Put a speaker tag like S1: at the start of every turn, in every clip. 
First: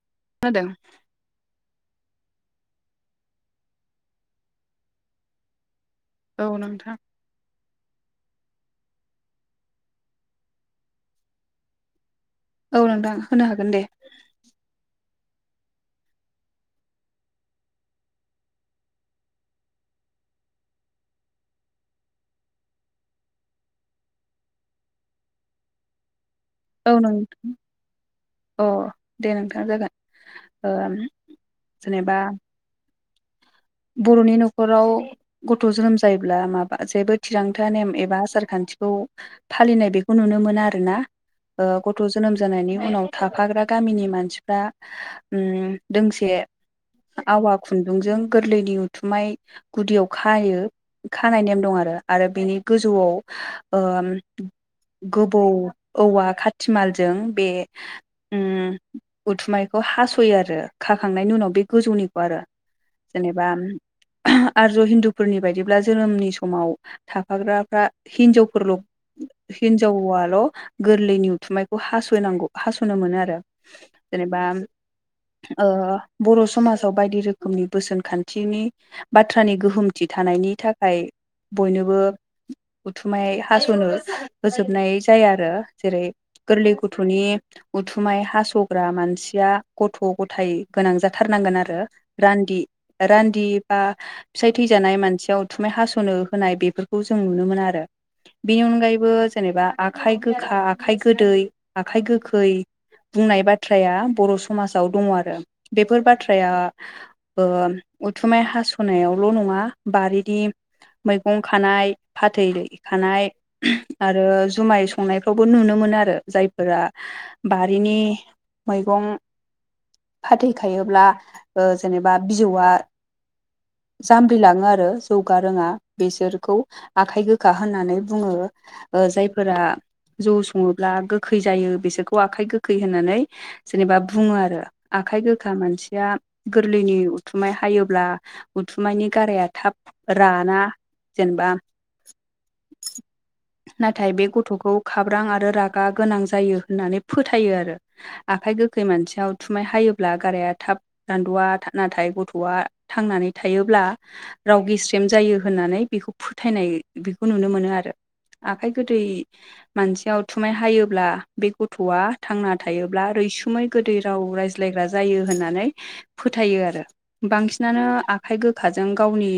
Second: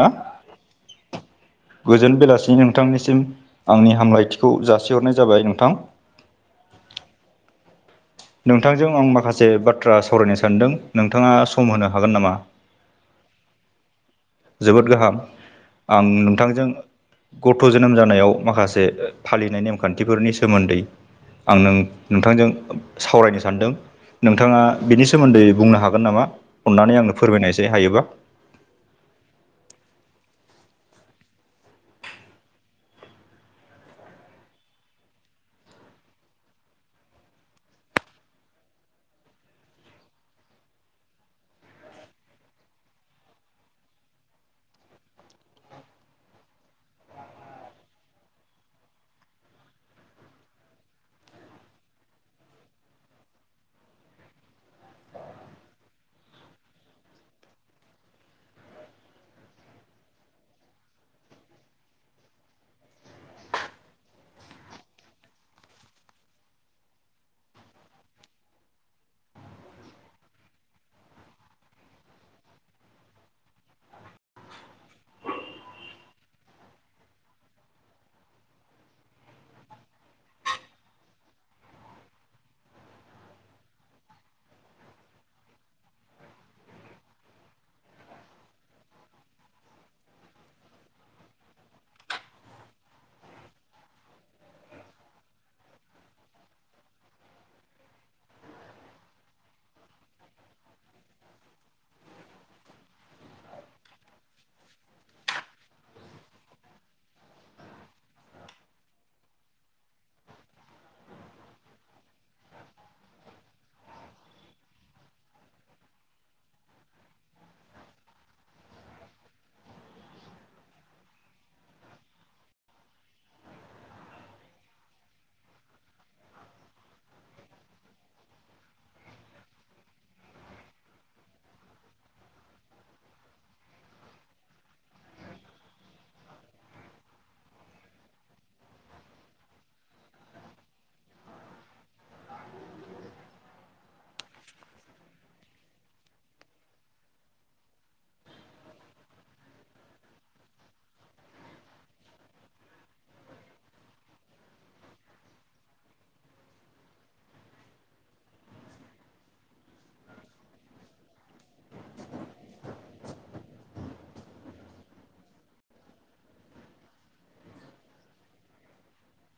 S1: हा
S2: खोनादों
S1: गोजोन बेलासि नोंथांनिसिम आंनि हामलायथिखौ जासिहरनाय जाबाय नोंथां
S2: औ नोंथां
S1: नोंथांजों आं माखासे बाथ्रा सावरायनो सानदों नोंथाङा सम होनो हागोन नामा
S2: औ नोंदां होनो हागोन दे
S1: जोबोद गाहाम आं नोंथांजों गथ' जोनोम जानायाव माखासे फालिनाय नेमखान्थिफोरनि सोमोन्दै आं नों नोंथांजों सावरायनो सानदों नोंथाङा बिनि सोमोन्दै बुंनो हागोन नामा
S2: औ
S1: अननानै आंनो
S2: नोंथां
S1: फोरमायनायसै हायोबा
S2: अ दे नोंथाङा जागोन जेनेबा बर'नि न'खराव गथ' जोनोम जायोब्ला माबा जेबो थिरांथा नेम एबा आसारखान्थिखौ फालिनाय बेखौ नुनो मोनो आरो ना गथ' जोनोम जानायनि उनाव थाफाग्रा गामिनि मानसिफ्रा उम दोंसे आवा खुन्दुंजों गोरलैनि उथुमाय गुदियाव खायो। खानाय नेम दं आरो आरो बिनि गोजौआव ओ गोबौ औवा खाथिमालाजों बे उम उथुमायखौ हास'यो आरो खाखांनायनि उनाव बे गोजौनिखौ आरो। जेनेबा आरज' हिन्दुफोरनि बायदिब्ला जोनोमनि समाव थाफाग्राफ्रा हिनजावफोरल' हिनजावाल' गोरलैनि उथुमायखौ हास'नांगौ हास'नो मोनो आरो। जेनेबा ओ बर' समाजाव बायदि रोखोमनि बोसोन खान्थिनि बाथ्रानि गोहोमथि थानायनि थाखाय बयनोबो उथुमाय हास'नो होजोबनाय जाया आरो जेरै गोरलै गथ'नि उथुमाय हास'ग्रा मानसिया गथ' गथाय गोनां जाथारनांगोन आरो। रान्दि रान्दि बा फिसाय थैजानाय मानसियाव थुमाय हास'नो होनाय बेफोरखौ जों नुनो मोनो आरो। बेनि अनगायैबो जेनेबा आखाइ गोखा आखाइ गोदै आखाइ गोखै बुंनाय बाथ्राया बर' समाजाव दङ आरो। बेफोर बाथ्राया ओ उथुमाय हास'नायावल' नङा बारिनि मैगं खानाय फाथै खानाय आरो जुमाय संनायफ्रावबो नुनो मोनो आरो जायफोरा बारिनि मैगं फाथैखायोब्ला जेने बा बिजौआ जामलिलाङो आरो जौगा रोङा बेसोरखौ आखाइ गोखा होननानै बुङो। जायफोरा जौ सङोब्ला गोखै जायो बिसोरखौ आखाइ गोखै होननानै जेनेबा बुङो आरो आखाइ गोखा मानसिया गोरलैनि उथुमाय हायोब्ला उथुमानि गाराया थाब राना। जेनेबा नाथाय बे गथ'खौ खाब्रां आरो रागा गोनां जायो होननानै फोथायो आरो। आखाइ गोखै मानसियाव उथुमाइ हायोब्ला गाराया थाब रानद'वा नाथाय गथ'आ थांनानै थायोब्ला राव गेस्रम जायो होननानै बेखौ फोथायनाय बेखौ नुनो मोनो आरो। आखाइ गोदै मानसियाव उथुमाय हायोब्ला बे गथ'आ थांना थायोब्ला रैसुमै गोदै राव रायज्लायग्रा जायो होननानै फोथायो आरो बांसिनानो आखाइ गोखाजों गावनि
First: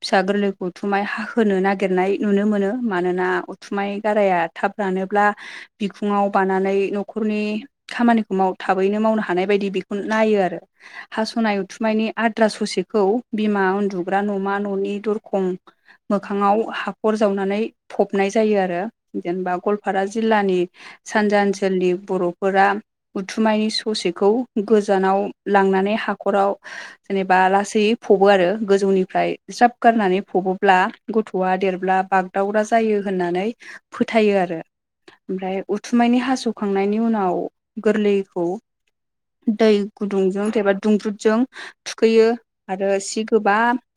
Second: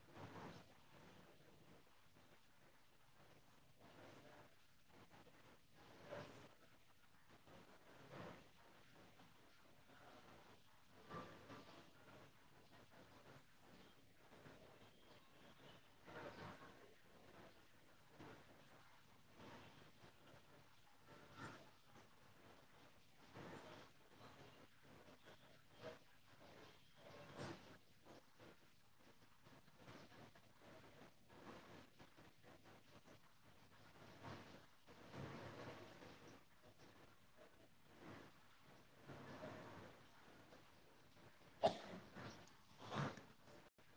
S2: फिसा गोरलैखौ उथुमाय हाहोनो नागिरनाय नुनो मोनो मानोना उथुमाय गाराया थाब रानोब्ला बिखुङाव बानानै न'खरनि खामानिखौ माव थाबैनो मावनो हानाय बायदि बेखौ नायो आरो। हास'नाय उथुमनायनि आद्रा ससेखौ बिमा उन्दुग्रा न'मा न'नि दरखं मोखाङाव हाखर जावनानै फबनाय जायो आरो। जेनेबा गवालपारा जिल्लानि सानजा ओनसोलनि बर'फोरा उथुमायनि ससेखौ गोजानाव लांनानै हाखराव जेनेबा लासै फबो आरो। गोजौनिफ्राय ज्राब गारनानै फबोब्ला गथ'आ देरब्ला बागदावग्रा जायो होननानै फोथायो आरो। ओमफ्राय उथुमायनि हास'खांनायनि उनाव गोरलैखौ दै गुदुंजों एबा दुंब्रुदजों थुखैयो आरो सि गोबा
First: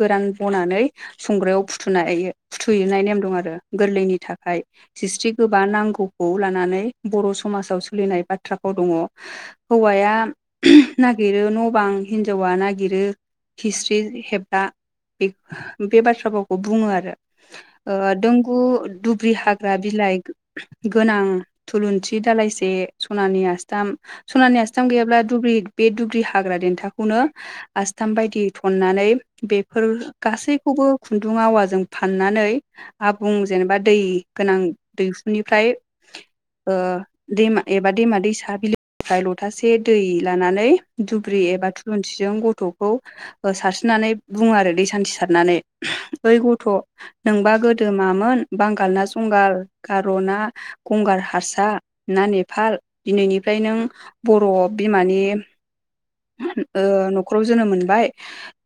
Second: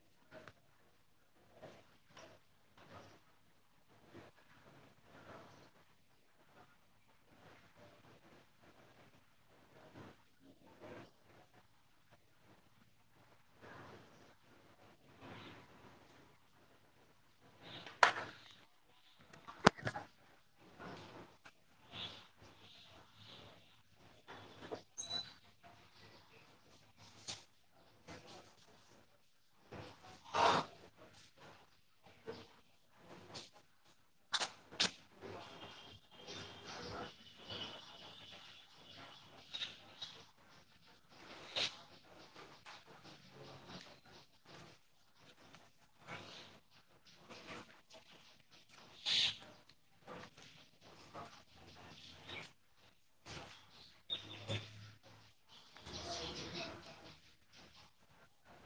S2: गोरान बनानै संग्रायाव फुथुनाय फुथुयैनाय नेम दं आरो गोरलैनि थाखाय। जिस्रि गोबा नांगौखौ लानानै बर' समाजाव सोलिनाय बाथ्रा भाव दङ हौवाया नागिरो न' बां हिनजावा नागिरो हिस्ट्रि हेब्रा बे बे बाथ्रा भावखौ बुङो आरो दोंगु दुब्रि हाग्रा बिलाइ गोनां थुलुंसि दालाइसे सनानि आस्थाम सनानि आस्थाम गैयाब्ला दुब्रि बे दुुब्रि हा हाग्रा देन्थाखौनो आसथाम बायदि थननानै बेफोर गासैखौबो खुन्दुं आवाजों फाननानै आबुं जेनेबा दै गोनां दैहुनिफ्राय दैमा एबा दैमा दैसा बिलोनिफाय लथासे दै लानानै दुब्रि एबा थुलुंसिजों गथ'खौ सारस्रिनानै बुङो आरो दै सान्थि सारनानै ओइ गथ' नोंबा गोदो मामोन बांगाल ना जंगाल गार'ना गंगार हारसा ना नेपाल दिनैनिफ्राय नों बर' बिमानि न'खराव जोनोम मोनबाय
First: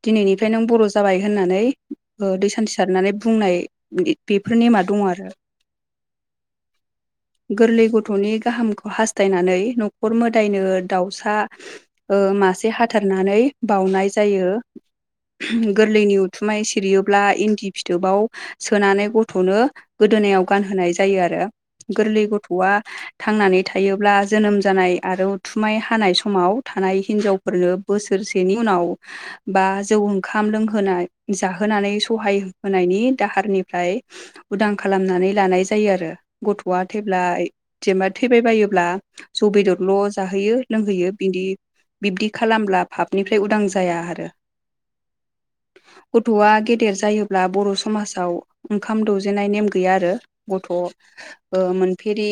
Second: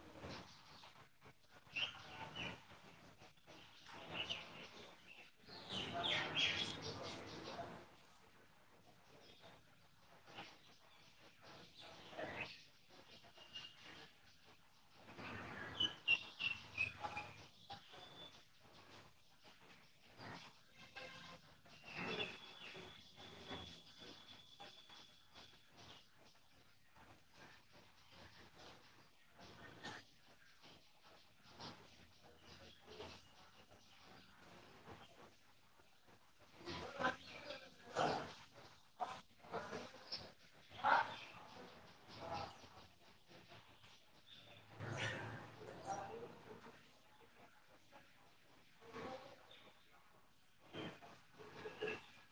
S2: दिनैनिफ्राय नों बर' जाबाय होननानै दै सान्थि सारनानै बुंनाय बेफोर नेमा दङ आरो
S1: [inaudible]
S2: गोरलै गथ'नि गाहामखौ हास्थायनानै न'खर मोदायनो दाउसा मासे हाथारनानै बाउनाय जायो गोरलैनि उथुमाय सिरियोब्ला इन्दि फिथोबाव सोनानै गथ'नो गोदोनायाव गानहोनाय जायो आरो गोरलै गथ'आ थांनानै थायोब्ला जोनोम जानाय आरो उथुमाय हानाय समाव थानाय हिनजावफोरनो बोसोरसेनि उनाव बा जौ ओंखाम लोंहोनाय जाहोनानै सहाय होनायनि दाहारनिफ्राय उदां खालामनानै लानाय जायो आरो गथ'आ थैब्ला जेनेबा थैबायबायोब्ला जौ बेदरल' जाहोयो लोंहोयो बिदि बिब्दि खालामब्ला फाबनिफ्राय उदां जाया आरो
S1: [inaudible]
S2: गथ'आ गेदेर जायोब्ला बर' समाजाव ओंखाम दौजेनाय नेम गैया आरो गथ' मोनफेरि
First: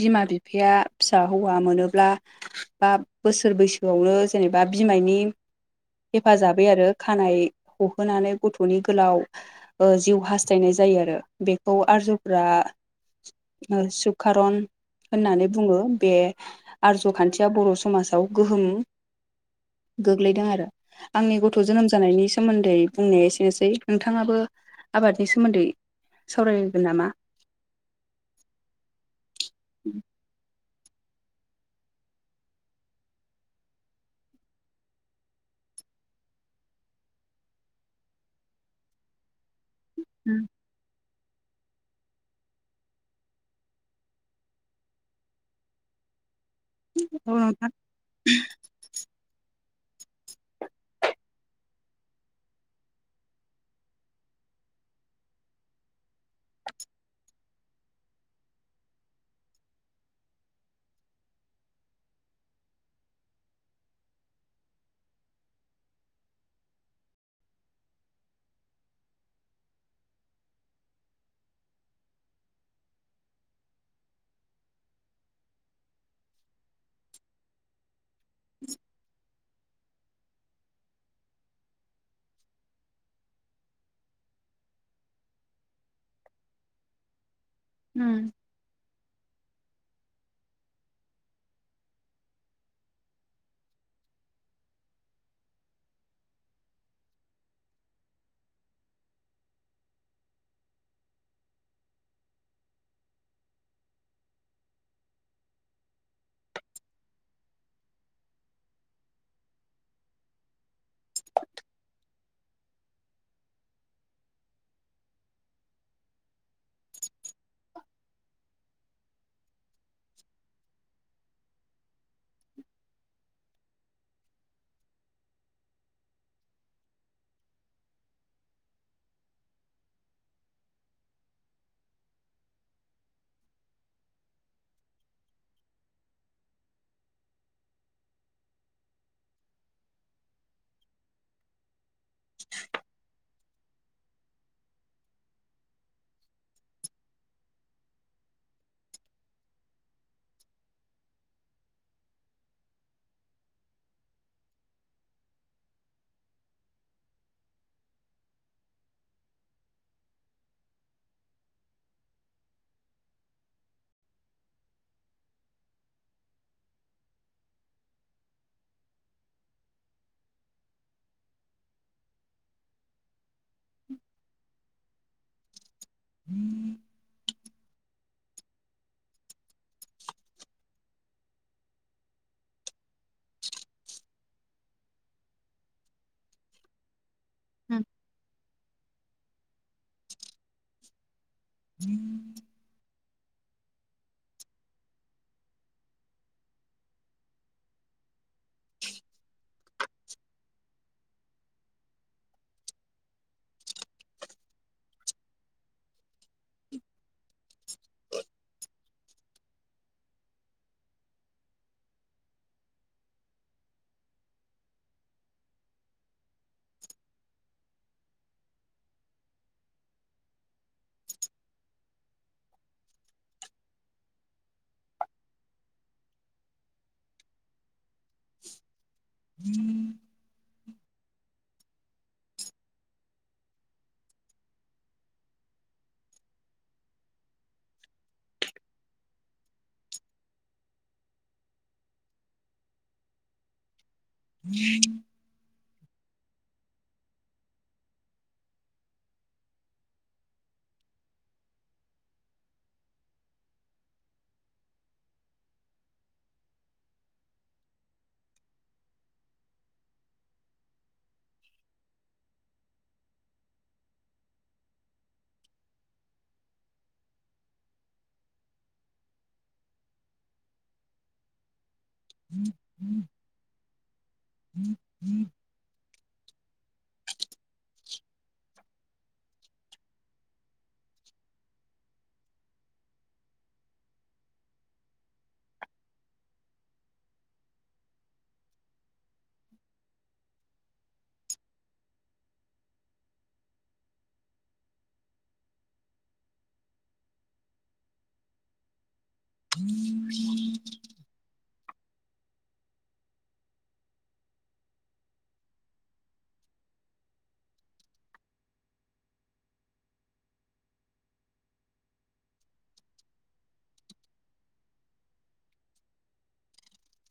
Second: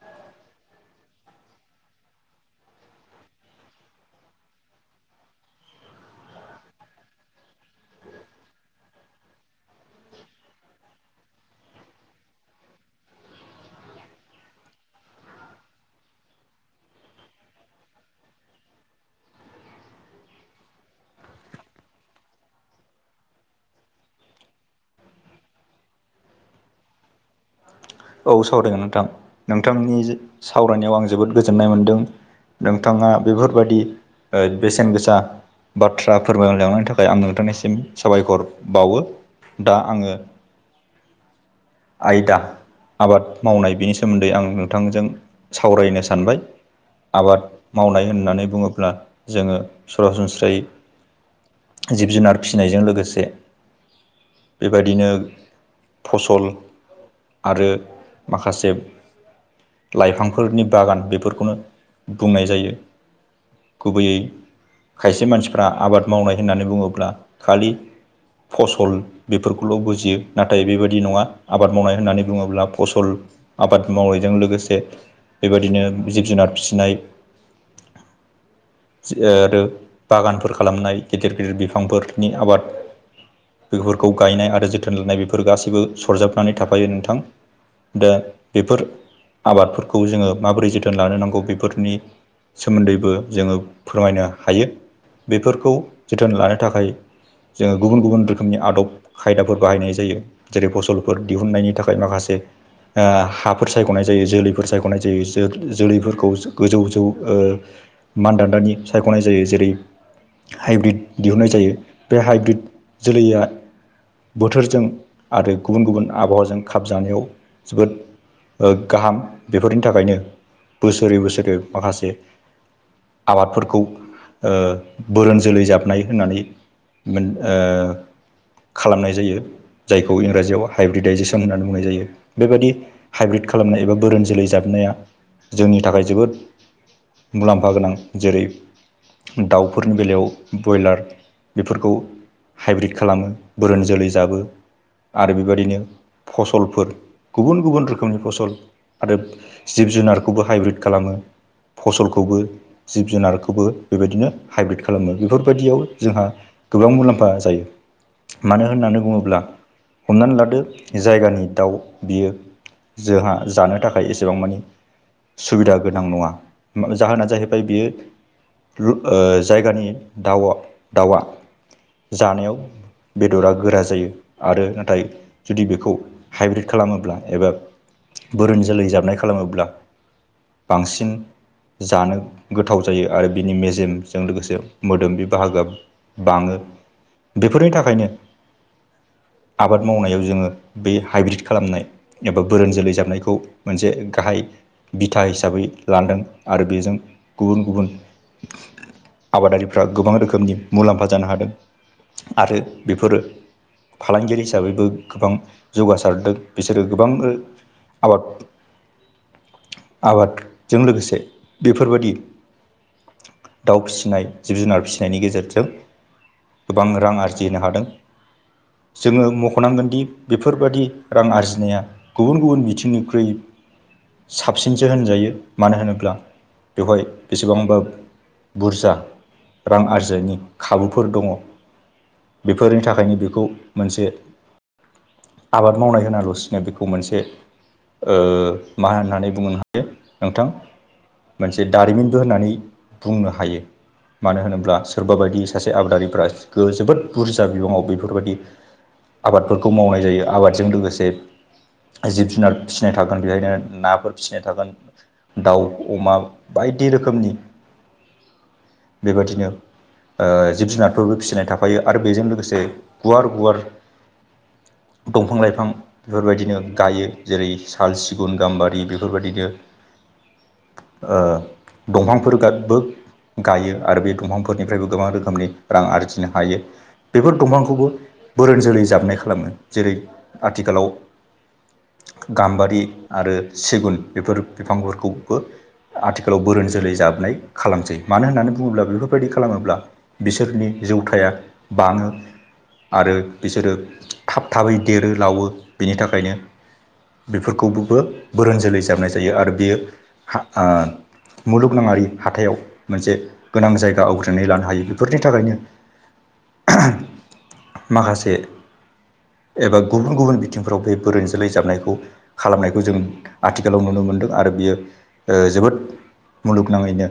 S2: बिमा बिफाया फिसा हौवा मोनोब्ला बा बोसोर बैसोआवनो जेनेबा बिमानि हेफाजाबै आरो खानाय ह'होनानै गथ'नि गोलाव जिउ हास्थायनाय जायो आरो बेखौ आरजुफ्रा सुकारन होननानै बुङो बे आरज' खान्थिया बर' समाजाव गोहोम गोग्लैदों आरो आंनि गथ' जोनोम जानायनि सोमोन्दै बुंनाया एसेनोसै नोंथाङाबो आबादनि सोमोन्दै सावरायगोन नामा
S1: औ सावरायगोन नोंथां नोंथांनि सावरायनायाव आं जोबोद गोजोननाय मोनदों नोंथाङा बेफोरबायदि बेसेन गोसा बाथ्रा फोरमायलांनायनि थाखाय आं नोंथांनिसिम साबायखर बावो दा आङो
S2: उम
S1: आयदा आबाद मावनाय बेनि सोमोन्दै आं नोंथांजों सावरायनो सानबाय आबाद मावनाय होननानै बुङोब्ला जोङो सरासनस्रायै जिब जुनार फिसिनायजों लोगोसे बेबायदिनो फसल आरो माखासे लाइफांफोरनि बागान बेफोरखौनो बुंनाय जायो। गुबैयै खायसे मानसिफ्रा आबाद मावनाय होननानै बुङोब्ला खालि फसल बेफोरखौल' बुजियो नाथाय बेबायदि नङा आबाद मावनाय होननानै बुङोब्ला फसल आबाद मावनायजों लोगोसे बेबायदिनो जिब जुनार फिसिनाय
S2: [inaudible]
S1: आरो बागानफोर खालामनाय गिदिर गिदिर बिफांफोरनि आबाद बेफोरखौ गायनाय आरो जोथोन लानाय बेफोर गासैबो सरजाबनानै थाफायो नोंथां दा
S2: उम
S1: बेफोर आबादफोरखौ जोङो माबोरै जोथोन लानो नांगौ बेफोरनि सोमोन्दैबो जोङो फोरमायनो हायो बेफोरखौ जोथोन लानो थाखाय जोङो गुबुन गुबुन रोखोमनि आदब खायदाफोर बाहायनाय जायो जेरै फसलफोर दिहुननायनि थाखाय माखासे हाफोर सायख'नाय जायो जोलैफोर सायख'नाय जायो जो जोलैफोरखौ गोजौ जौ मानदान्दानि सायख'नाय जायो जेरै हाइब्रिद दिहुननाय जायो बे हाइब्रिद जोलैया बोथोरजों आरो गुबुन गुबुन आबहावाजों खाबजानायाव जोबोद गाहाम बेफोरनि थाखायनो बोसोरै बोसोरै माखासे
S2: [inaudible]
S1: आबादफोरखौ बोरोन जोलै जाबनाय होननानै मोन ओ खालामनाय जायो जायखौ इंराजियाव हाइब्रिटाइजेसन होननानै बुंनाय जायो बेबायादि हाइब्रिद खालामनाय एबा बोरोन जोलै जाबनाया जोंनि थाखाय जोबोद मुलाम्फा गोनां जेरै दाउफोरनि बेलायाव ब्रयलार बेफोरखौ
S2: [inaudible]
S1: हाइब्रिट खालामो बोरोन जोलै जाबो आरो बेबायदिनो फसलफोर गुबुन गुबुन रोखोमनि फसल आरो जिब जुनारखौबो हाइब्रिद खालामो फसलखौबो जिब जुनारखौबो बेबायदिनो हाइब्रिद खालामो बेफोरबायदियाव जोंहा गोबां मुलाम्फा जायो मानो होननानै बुङोब्ला हमनानै लादो जायगानि दाउ बियो जोंहा जानो थाखाय एसेबां मानि सुबिदा गोनां नङा जाहोना जाहैबाय बियो जायगानि दाउ दाउवा जानायाव बेदरा गोरा जायो आरो नाथाय जुदि बेखौ हाइब्रिद खालामोब्ला एबा बोरोन जोलै जाबनाय खालामोब्ला बांसिन जानो गोथाव जायो आरो बिनि मेजेमजों लोगोसे मोदोम बे बाहागोआ बाङो बेफोरनि थाखायनो आबाद मावनायाव जोङो बै हाइब्रिद खालामनाय एबा बोरोन जोलै जाबनायखौ मोनसे गाहाय बिथा हिसाबै लांदों आरो बेजों गुबुन गुबुन आबादारिफ्रा गोबां रोखोमनि मुलाम्फा जानो हादों आरो बेफोरो फालांगिरि हिसाबैबो गोबां जौगासारदों बिसोरो गोबां आबाद आबादजों लोगोसे बेफोरबायदि दाउ फिसिनाय जिब जुनार फिसिनायनि गेजेरजों गोबां रां आरजिनो हादों जोङो मख'नांगोनदि बेफोरबायदि रां आरजिनाया गुबुन गुबुन बिथिंनिख्रुइ साबसिनसो होनजायो मानो होनोब्ला बेवहाय बेसेबांबा बुरजा रां आरजिनायनि खाबुफोर दङ बेफोरनि थाखायनो बेखौ मोनसे आबाद मावनाय होनालासिनो बेखौ मोनसे मा होननानै बुंनो हायो नोंथां मोनसे दारिमिनबो होननानै बुंनो हायो मानो होनोब्ला सोरबा बायदि सासे आबादारिफ्रा जोबोद बुरजा बिबाङाव बेफोरबायदि आबादफोरखौ मावनाय जायो आबाद जों लोगोसे जिब जुनार फिसिनाय थागोन बेहायनो नाफोर फिसिनाय थागोन। दाउ अमा बायदि रोखोमनि बेबायदिनो ओ जिब जुनारफोरबो फिसिनाय थाफायो आरो बेजों लोगोसे गुवार गुवार दंफां लाइफां बेफोरबायदिनो गायो जेरै साल सिगुन गाम्बारि बेफोरबायदिनो ओ दंफांफोर कादबो गायो आरो बे दंफांफोरनिफ्रायबो गोबां रोखोमनि रां आरजिनो हायो। बेफोर दंफांखौबो बोरोन जोलै जाबनाय खालामो जेरै आथिखालाव गाम्बारि आरो सिगुन बेफोर बिफांफोरखौबो आथिखालाव बोरोन जोलै जाबनाय खालामसै मानो होननानै बुङोब्ला बेफोरबायदि खालामोब्ला बिसोरनि जौथाइया बाङो आरो बिसोरो थाब थाबै देरो लावो बेनि थाखायनो बेफोरखौबो बोरोन जोलै जाबनायजों यो आरो बेयो ओ मुलुगनाङारि हाथायाव मोनसे गोनां जायगा आवग्रिनानै लानो हायो बेफोरनि थाखायनो माखासे एबा गुबुन गुबुन बिथिंफोराव बबोरोन जोलै जाबनायखौ खालामनायखो जों आथिखालाव नुनो मोनदों आरो बियो ओ जोबोद मुलुगनाङैनो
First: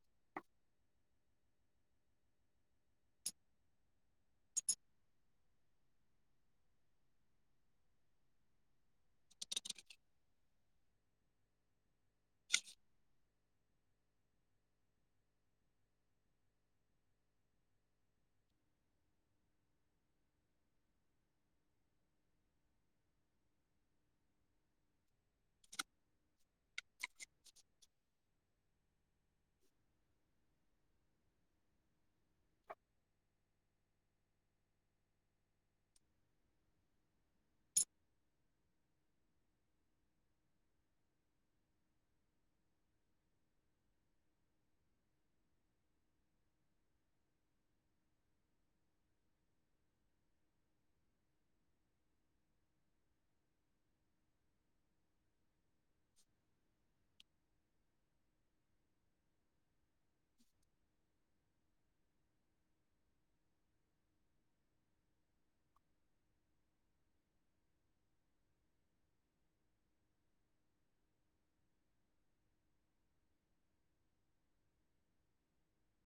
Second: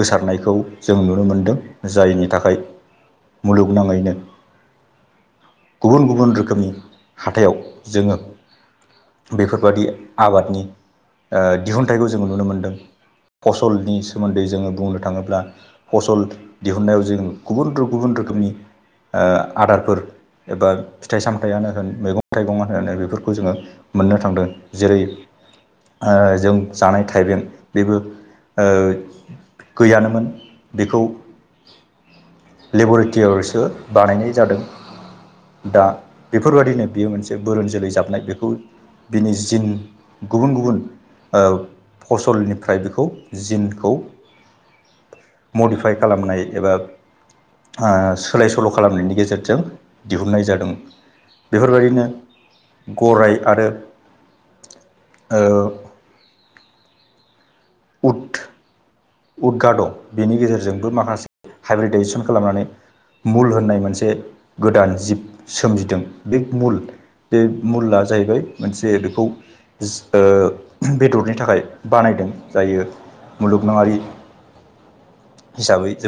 S1: गोसारनायखौ जों नुनो मोनदों जायनि थाखाय मुलुगनाङैनो गुबुन गुबुन रोखोमनि हाथायाव जोङो बेफोरबादि आबादनि ओ दिहुुनथाइखौ जोङो नुनो मोनदों। फसलनि सोमोन्दै जोङो बुंनो थाङोब्ला फसल दिहुनन्नायाव जों गुबुन गुबुन रोखोमनि ओ आदारफोर एबा फिथाइ सामथाइयानो होन मैगं थाइगङानो होन बेफोरखौ जोङो मोननो थांदों जेरै ओ जों जानाय थाइबें बेबो ओ गैयानोमोन बेखौ लेबरेटरियावसो बानायनाय जादों। दा बेफोरबायदिनो बेयो मोनसे बोरोन जोलै जाबनाय बेखौ बिनि जिन गुबुन गुबुन ओ फसलनिफ्राय बेखौ जिनखौ मडिफाइ खालामनाय एबा ओ सोलाय सोल' खालामनायनि गेजेरजों दिहुननाय जादों। बेफोरबायदिनो गराइ आरो ओ उद उदगाद बेनि गेजेरजोंबो माखासे हाइब्रिदाइेसन खालामनानै उल होननाय मोनसे गोदान जिब सोमजिदों बे उल बे मुलआ जाहैबाय मोनसे बेखौ ओ बेदरनि थाखाय बानायदों जायो मुलुगनाङारि हिसाबै जोबोद